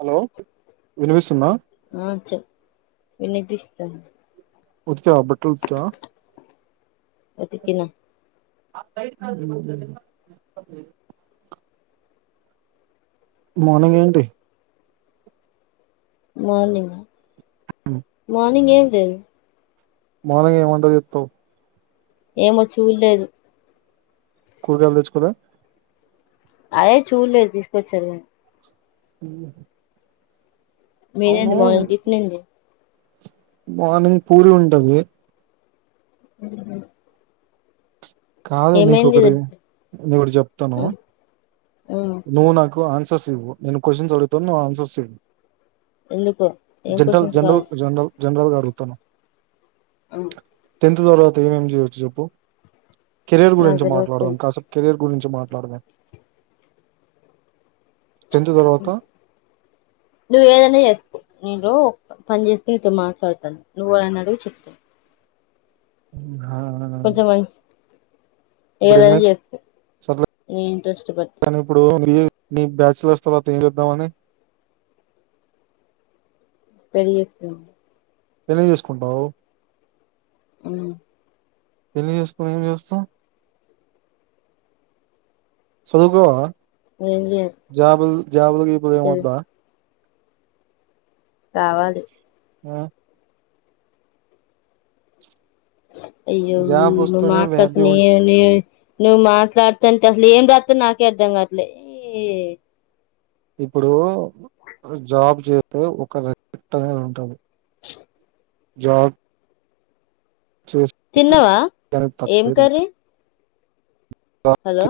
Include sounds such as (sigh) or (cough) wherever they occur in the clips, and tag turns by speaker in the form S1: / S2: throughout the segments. S1: Hello వినిపిస్తుందా
S2: అ
S1: ఉతికావ బట్టల్ ఉతికావ
S2: ఉతికినా
S1: (unintelligible) మార్నింగ్ ఏంటి
S2: మార్నింగా మార్నింగే హ
S1: మావైఆ ఏం వంట చెత్తావ్
S2: ఏమో చూల్లేదు
S1: కూరగాయల్ తెచ్చుకోలా
S2: అయే చూడలేదు తీసుకొచ్చారు
S1: ఉ
S2: మీదేంది మార్నింగ్ టిఫిన్ ఏంది
S1: మార్నింగ్ పూరి ఉంటది
S2: ఉ
S1: కాదు నీకు ఒకటి నీ ఒకటి చెప్తాను
S2: ఆ ఆ
S1: నువ్వు నాకు ఆన్స ఇవ్ నే క్వశ్చన్స్ అడిత ఆన్సర్స్ ఇవవు
S2: ఎందుకు ఏం
S1: జనరల్
S2: క్వశ్చన్స్
S1: జనరల్
S2: కావాలి
S1: జనరల్ జనరల్గా అడుగుతాను
S2: ఆ
S1: త ఇ తేమం చచ్చ చెప్ప కెరీర్
S2: నాకు
S1: గురించి మాట్లాడదాం
S2: తెలవట్లేదు
S1: కాసపు కెరీర్ గురించి మాట్లాడదం
S2: నువ్వ ఏదన్నా చేసుకో నరు పని చేేసి నీతో మాట్లాడతాను నువ్వు అన్నాడువి చెప్
S1: అ ఆా
S2: ఏదనా చేస్త నే ఇంట ఇష్టపడి
S1: బిఏ ని బ్యాచలర్స్ త తియగిేద్దామని
S2: పెరి
S1: ఎలిం చేసుకుంటావు
S2: అ
S1: ఎన్ని చేసుకుని ఏం చేస్తా చదువుకోవా
S2: ఏ్య
S1: జబలుకిప్పులే ఉా
S2: కావాలి
S1: ఆ
S2: అయ్యో
S1: జాబ్
S2: ను
S1: వస్తేనే వాల్యూ
S2: మాట్లాతునే
S1: ఉంటుంది
S2: నీ నువ్వు మాట్లాడుత అంటే అసలు ఏం రాస్త నాకే అర్ధం కాట్లే ఎ
S1: ఇప్పుడు జాబ్ చేస్తే ఒక రెస్పెక్ట్ అనేది ఉంటది
S2: (inaudible)
S1: జాబ్ చేస్తే
S2: తిన్నావా
S1: దానికి
S2: ఏం
S1: తక్కువ ఉంటుంది.
S2: కర్రీ హలో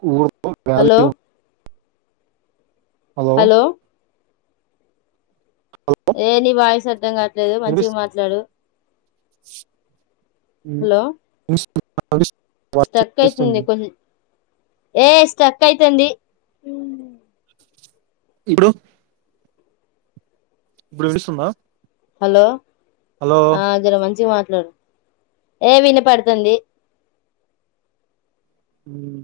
S1: కువ ఒక
S2: హలో
S1: వాల్యూ
S2: హలో
S1: హలో
S2: ఏ ని వాయిస్ అర్ధం కా లేదో మంచిగా
S1: వినిపిస్తు-
S2: మాట్లాడు
S1: (inaudible) (inaudible) వాయిస్
S2: స్ట్రక్ అయ్యింది
S1: వినిపిస్తుంది
S2: కోన్ ఏ స్ట్రక్ అయితంది
S1: ఇప్పుడు ఇప్పుడు వినిపిస్తుందా
S2: హలో
S1: హలో
S2: ఆ జర మంచిగా ఏ వినపడుతుంది
S1: ఉమ్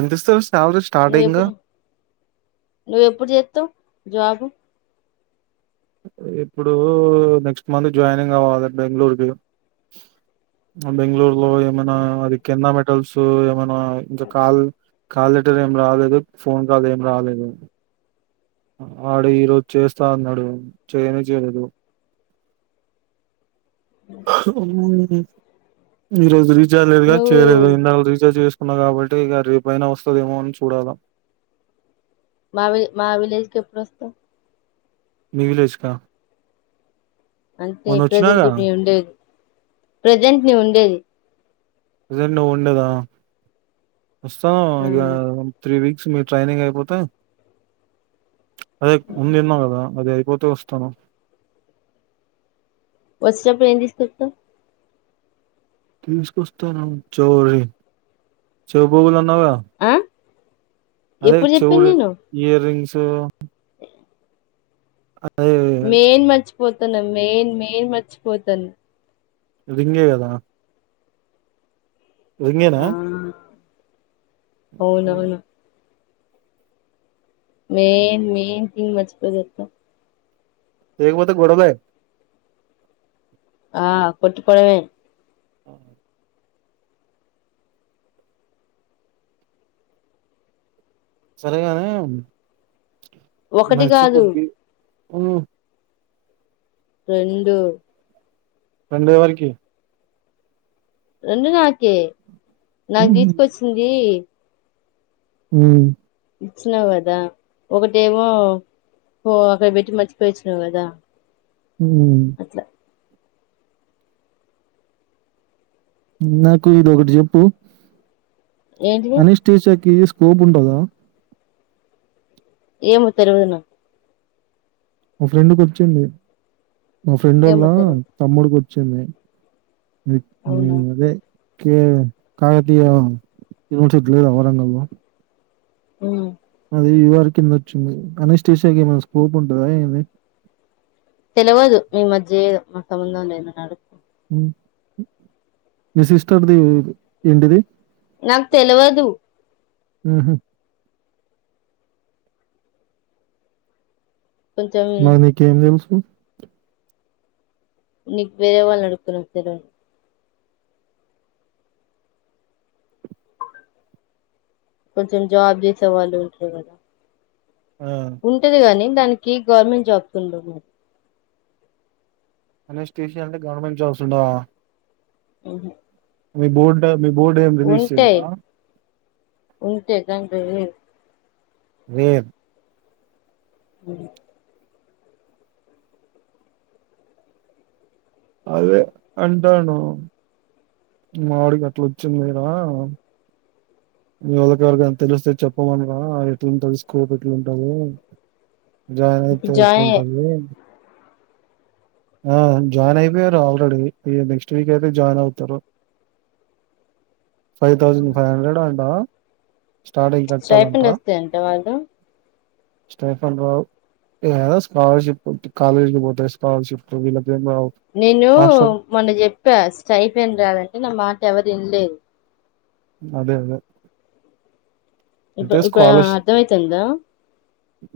S1: ఎంత ఇస్తారు యావరేజ్ స్టార్టింగ్
S2: ను ఎప్పుడు చేతవ్ జాబ్
S1: ఇప్పుడు నెక్స్ట్ మంత్ జాయినింగ్ అవ్వాలి బెంగళూరుకిి బెంగళూరు ఏమనా అది హోటల్స్ ఏమైనా ఇంకా కాల్ కాల్ లెటర్ ఏం రాలేదు ఫోన్ కాల్ ఏం రాలేదు ఆడ ఈ రోజు చేస్తా అన్నాడు చేయనే చేయలేదు. మ్మ్ (unintelligible) (unintelligible)
S2: నువ్వు
S1: చేయలేదు ఇందాక రీజార్ చే ఉన్నా కాబట్టి ఇక రేపుయినా వస్తుందేమో అని చూడాలా
S2: మావి మా విలేజ్ కి ఎప్పుడు వస్తావ్
S1: మీ విలేజ్ క
S2: అంతే ప్రజెంట్ ఇప్పు ఉండేది ప్రజెంట్ నే ఉండేది
S1: ప్రెసెంట్ నువ్వు ఉండేదా వస్తాను
S2: ఆ
S1: ఇక త్రీ వీక్ మీ ట్రైనింగ్ అయిపోతే అదే ముందున్నా కదా అది అయిపోతు (unintelligible)
S2: వచ్చేటపుడు ఏం తీసుకొస్తావ్
S1: తీసుకొస్తాను చోరి (unintelligible) అ
S2: ఆ
S1: అదే
S2: ఎప్పుడు చెప్పాను
S1: చెవులు
S2: నేను
S1: ఇయర్ రింగ్స్ (unintelligible) అదే
S2: మైన మంచ్ పోతాను మెయిన్ మెయిన్ మర్చిపోతాను
S1: రింగే కదా రింగేనా
S2: అవును అవును మెయిన్ మెయిన్ సీన్ నీ మర్చిపోతే ఎట్లా
S1: చేయకపోతే గొడవే
S2: ఆ కొట్టుకోవడమే
S1: సరేగాని
S2: ఒకటి
S1: మార్చి
S2: కాదు
S1: బొబ్బి హ్మ్
S2: రెండు
S1: రెండేవరేకి
S2: రెండు నాకే నా
S1: ఉమ్
S2: గీతకొచ్చింది
S1: హమ్
S2: ఇచ్చినావు కదా ఒకటేమో ఓ అక్కడ పెట్టి మర్చిపోయి ఇచ్చినావు కదా
S1: హ్మ్
S2: అట్లా
S1: నాకు ఈడొకటి జేప్పు
S2: ఏంటిది
S1: అనిష్టిచ్కి సోప్ ఉంటది కదా
S2: ఏమో తరుగుదున్నా
S1: మా ఫ్రెండ్ కూచిడి మా ఫ్రెండ్
S2: ఏమో
S1: ఓల్లా
S2: తెలవదు
S1: తమ్ముడు కు చ్చమే ఐ ఏ ఏ
S2: అవునా
S1: అదే కే కాకతీయ యూనివర్సిటీ లేదా వరంగల్ ఆ
S2: ఊ
S1: అది ఇ వారి కింద వచ్చింది కనిస్టేయాకి ఏమైనా స్కోప్ ఉంటందా ఏమీ
S2: తెలువదు మీ మధ్య ఏ మా సంబంధం లే ఏద నడు
S1: మీ సిస్టర్ది ఏంటిది
S2: నాకు తెలువదు
S1: ఉహు
S2: కొంచెం
S1: మరి నీకెము తెల్సు
S2: నీకు వేరే వాళ్ళ అడుగుతారు అని తెలువదా కొంచెం జాబ్ చేసే వాళ్ళు ఉంటారు కదా
S1: ఆ!
S2: ఉంటది గాని దానికి గవర్నమెంట్ జాబ్స్ ఉండు మరి
S1: అనే స్టేషన్ అంటే గవర్నమెంట్ జాబ్స్ ఉండావ
S2: ఆహ
S1: మీ బోర్డ్ మీ బోర్డు ఏం రిలీజ్ చేయదా
S2: ఉంటే తండ్రి లెడ్
S1: నీర్
S2: (inaudible)
S1: అదే అంటాను మా ఆవిడికి అట్లా వచ్చింది రా మీ వాళ్ళకి ఏవరికి అయిన తెలిస్తే చెప్పమనరా ఎట్లుంటది స్కోప్ ఎట్లుంటది జాయిన్ అయితే
S2: జాయిన్
S1: ఎట్లుంటది ఆ జాయిన్ అయిపోయారు ఆల్రెడీ ఈ నెక్ట్స్ వీక్ అయితే జాయిన్ అవుతారు ఫైవ్ థౌజండ్ ఫైవ్ హండ్రెడ్ అంటావ
S2: స్టైఫిన్ ఒస్తాయి అంట వాళ్లు
S1: స్టైఫన్ రావు ఏ స్కాలర్షిప్ కాలేజ్ కి పోతే స్కాలర్షిప్ త్ వీళ్ళక్
S2: నేను మొన్న చెప్పా స్టైఫెన్ రాదంటే నా మాట్ ఎవరిన్లే
S1: అదే అదే
S2: ఇప్పుడు
S1: అయితే
S2: ఇప్పుడు
S1: స్కాలర్షిప్
S2: అర్థమైతుందా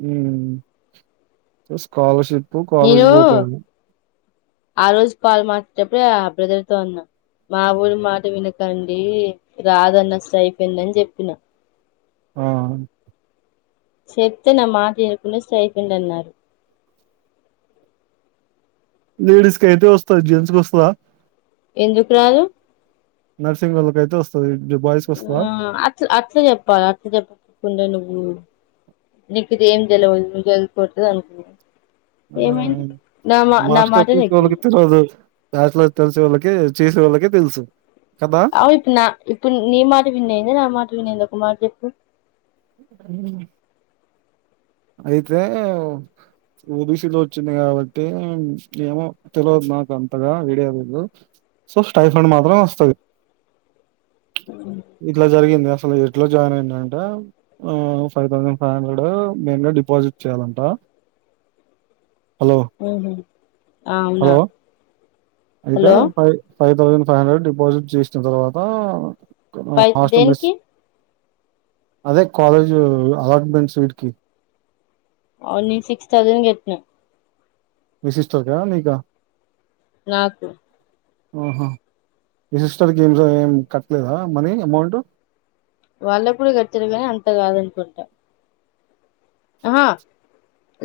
S1: ఉమ్ స్కాలర్షిప్ కు కాలేజ్
S2: నేను
S1: పోతాడు
S2: ఆ రోజు పాలు మన్పీచేటప్పుడే ఆ బ్రదర్ తో అన్నా మా ఊరి మాట వినకండి రాదన్న సైపందని చెప్పిన
S1: ఆ
S2: చెప్తే నా మాట వినుకునే స్టైపెండన్నారు
S1: లేడీస్ కయితే వస్తది జెంట్స్ కొస్తదా
S2: ఎందుకురాదు
S1: నర్సింగ్ వాల్లకయితే వస్
S2: ఆ అట్ అట్లా చెప్పాలి అట్లా చెప్పకుండా నువ్వు నీకు ఇదేం తెలవదు నువ్ చదుకోట్లే అనుకున్
S1: ఆ
S2: మాట
S1: మాస్టర్స్ తీసుకోళ్ళ
S2: నెగ్గింది
S1: కిత్తే రదు బ్యాచలర్ తెలిసినోళ్ళకి చేసే వాళ్ళకే తెలుసు కదా
S2: అవును ఇప్పుడు నా ఇప్పుడు నీ మాట విన్నయింద నా మాట విన్నయింద ఒక మాట చెప్ ఉ
S1: (unintelligible) అయితే ఓబీసీలో వచ్చింది కాబట్టి ఏమో తెలవదు నాకు అంతగా వీడియో లేదు సో స్టైఫండ్ మాత్రం వస్తది ఇట్లా జరిగింది అస్ లు ఎట్ల జాయిన్ అయిన అంటే ఫైవ్ థౌజండ్ ఫైవ్ హండ్రెడ్ మెయిన్గా డిపాజిట్ చేయాలంటా
S2: ఆహ అవునా
S1: హలో అయితే
S2: హలో
S1: పై five thousand five hundred deposit చేసిన తర్వాత
S2: ఫై
S1: హాస్టల్ మేస్
S2: దేనికి
S1: అదే కాలేజ్ అలాట్మెంట్స్ వీటికి
S2: ఓలీ సిక్స్ థౌజండ్ చేపిన
S1: మీ సిస్టర్ క నీకా
S2: నాకు
S1: అహ మీ సిస్టర్కి ఏమి ఏం కట్టలేదా మనీ అమౌంటు
S2: వాళ్ళ కూడా కట్టిరుగా కానీ అంత కాదనుకుంటా ఆహా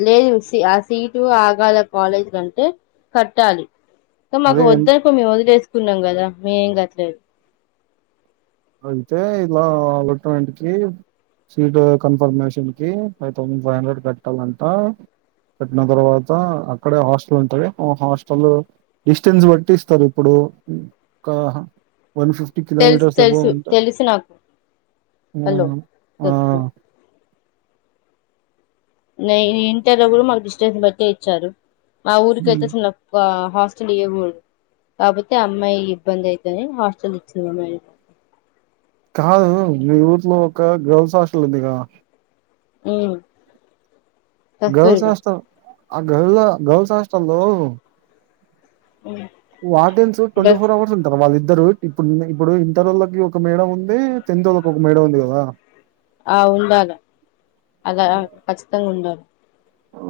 S2: లేదు ఆ సీటు ఆగాల కాలేజీ కంటే కట్టాలి మాకు
S1: అదే ఎంత
S2: వద్దనుకో మేము వదిలేస్ అనుకున్నాం కదా మీ ఏం గట్లేదు
S1: అయితే ఇలా అలట్మెంట్కి, సీట్ కన్ఫర్మేషన్ కి, ఫైవ్ థౌసండ్ ఫైవ్ హండ్రెడ్ కట్టాలంట, కట్టిన తర్వాత అక్కడే హాస్టల్ ఉంటుంది, హాస్టల్ డిస్టెన్స్ బట్టి ఇస్తారు ఇప్పుడు ఒ క వన్ ఫిఫ్టీ
S2: తెలుసు
S1: కిలోమీటర్స్
S2: తెలుసు తెలుసు నాకు
S1: ఆ
S2: హలో
S1: ఆ
S2: (unintelligible) న ఇంటర్లో కూడా మాకు డిస్టెన్స్ బట్టే ఇచ్చారు మా ఊరుకి
S1: ఉమ్,
S2: అయితే సన్నప్ప హాస్టల్ ఇవ్యకూడదు, కాకపోతే అమ్మాయి ఇబ్బంది అయితేని హాస్టల్ ఇచ్చింది అమ్మాయి
S1: కాదు మీ ఊట్లో ఒక గల్స్ హస్ల్ ఉందికదా
S2: మ్
S1: గల్స్ హాస్టల్ ఆ గల్ గల్స్ హస్టల్ లో వాటేన్స్ ట్వంటి
S2: గర్ల్స్
S1: ఫోర్వర్స్ ఉంటారు వాళ్ ఇద్దరు ఇప్పుడు ఇప్పుడు ఇంటర్ వాళ్ళకి ఒక మేడమ్ ఉంది, టెన్త్ వాళ్ళకి ఒక మేడమ్ ఉంది కదా
S2: ఆ ఉండాలి అలా ఖచ్చితంగా ఉండాలి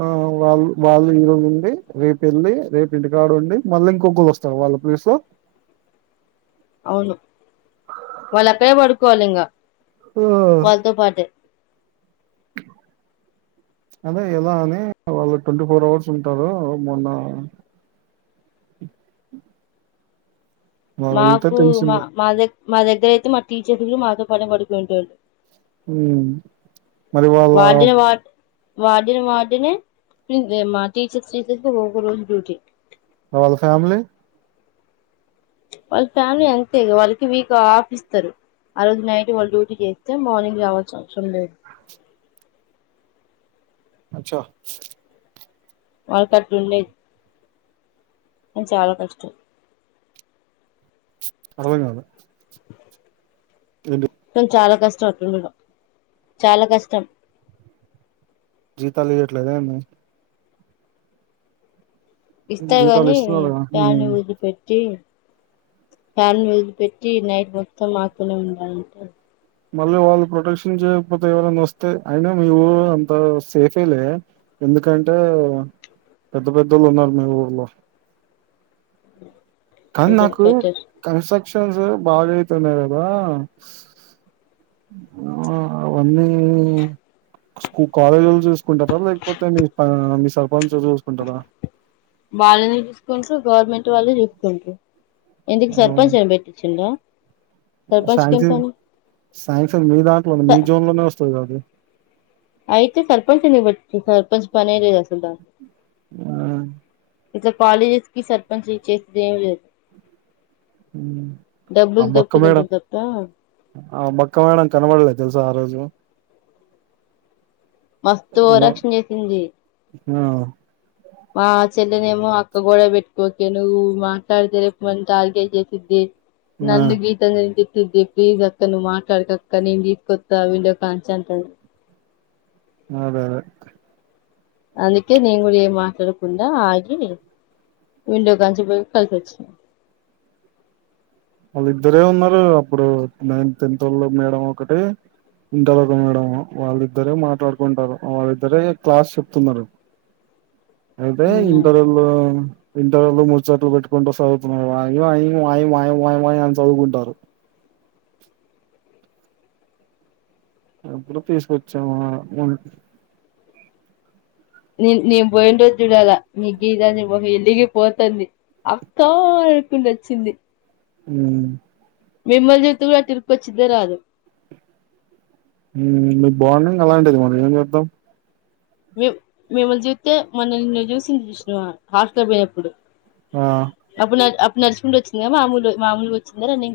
S1: ఆ వాళ్ళు వాళ్ళు ఈరోజు ఉండి, రేపు వెళ్ళి రేపు ఇంటికాడు ఉండి, మళ్ళీ ఇంకొకళ్రు వస్తార వాళ్ళ ప్లేస్ లో
S2: అవును వాళ్ళు అక్కడే పడుకోవాలి ఇంకా
S1: ఆ
S2: వాళ్ళతో పాటే
S1: అదే ఎలా అని వాళ్ళు ట్వంటీ ఫోర్ అవర్స్ ఉంటారు మొన్న వెళ్తే
S2: మాకు మా
S1: తెలిసింది
S2: మా దగ్ మా దగ్గర అయితే మా టీచర్లు మాతో పడ పడికు ఉంటరు
S1: మ్ మరి వాళ
S2: వార్డన్ వాార్డనే మా టీచర్స్ టీచస్ ఒక్క రోజు డుటీ
S1: వాళ్ళ ఫ్యామిలీ
S2: వాళ్ళ ఫ్యామిలీ అంతే వాళ్ళకి వీక్ ఆఫీ ఇస్తారు, ఆ రోజు నైట్ వాళ్ళు డ్యూటీ చేస్తే మార్నింగ్ రావాల్సిన అవసరం లేదు.
S1: అచ్చా
S2: వాళ్ళ కట్ ఉన్నా అ చాలా కష్టం
S1: అవునా అ
S2: తం చాలా కస్తా చాలా కష్టం
S1: చలి ఎట్లేద
S2: ఇస్తాయి
S1: జీతాలు
S2: గాని
S1: ఇస్తున్నారుగా
S2: పాని
S1: ఉమ్
S2: జ పెట్టి ఫ్యాన్ వెలి పెెట్టి నైట్ మొత్తం ఆతూనే ఉండాలంట
S1: మళ్ళీ వాళ్ళు ప్రొటెక్షన్ చేయకపోతే ఎవరనా వస్తే అయినా మీ ఊరు అంత సేఫేలే ఎందుకంటే పెద్ద పెద్దోళ్ళు ఉన్నారు మీ ఊర్లో కనీ
S2: కొంచెం
S1: నాకు
S2: బెటర్
S1: కస బాగాయితున్నాయి కదా అవన్నీూ కాలేజీ చూ కొంత త్వరగా ఎక్కిపోతాయి అని పానిసలు పనస చూస్కుంటారా
S2: వాళ్ళని చూసుకుంటారు గవర్నమెంట్ వాళ్ళు చూసుకుంటారు ఎందుకు సర్పంచ్ ఏమి పెట్టిచ్చిండు
S1: సాన్క్షంగ్ సాన్క్షంగ్ మీ దాంట్లోనే మీ జాన్లోకే వస్తది అది
S2: అయితే సర్పంచ్ నీ బట్టి సర్పంచ్ మనర అస్త అందా
S1: ఆ
S2: ఇట్ల కాలేజెస్ కి సర్పంచ్ ఇచ్చేకి ఏం లేదు
S1: హ్మ్ ఆ
S2: డబ్బలు
S1: బక్క
S2: దొప్పి తంటాం
S1: మేడం
S2: తప్పా
S1: ఆ మక్క మేడం కనబడలే తెలుసా ఆ రోజు
S2: మస్తు
S1: ఏమో
S2: ఓవరాక్షన్ చేసింది
S1: ఆ
S2: మా చెల్లెనేమో అక్క కూడా పెట్టుకోక నువ్వు మాట్లాడితే రేపు మన్ టార్గెట్ చేసిద్ది
S1: ఆ
S2: నందు గీత అంద నింత ది ప్లీస్ అక్క నువ్వు మాట్లాడక అక్క నేను తీస్కొనివస్థ వీడియో కాన్స్ అంటాడు
S1: అదే అదే
S2: అందుకే నేను కూడా ఏ మాట్లాడకుండా ఆగి విండో కంచిపో కలిసి వచ్చినాను
S1: వాళ్ళిద్దరే ఉన్నారు అప్పుడు నైన్ టెన్త్ మేడం ఒకటి ఇంటర్ ఒక మేడం వాళ్ళిద్దరే మాట్లాడుకుంటారు వాళ్ళిద్దరే క్లాస్ చెప్తున్నారు అయితే
S2: అవునా
S1: ఇంటర్లో ఇంటర్లు ముడిచ్చోట్లు పెట్టుకుంటూ చదువుతున్నారు వాయ్ వాయ్ అని చదువుకుంటారు అప్పుడు తీసుకొచ్చాము
S2: నే నేను పోయిన రోజు చూడాలా న గీద నను వెళ్లిగి పోతుంది అక్క అనుకుంటొచ్చింది
S1: హ
S2: మిమ్మల్ జతు కూడా తరుపు వచ్చిద రాదు
S1: హమ్ బాండింగ్ అలాంటిది మనం ఏమ్ చెత్తా
S2: మిం మిమ్మల్ని చూస్తే మనల్ని నిన్ను చూసి హాట్లో పోయినప్పుడు
S1: ఆ
S2: అప్పునా నర్సికుంటొచ్చిందా మామలు మామలు వచ్చిందా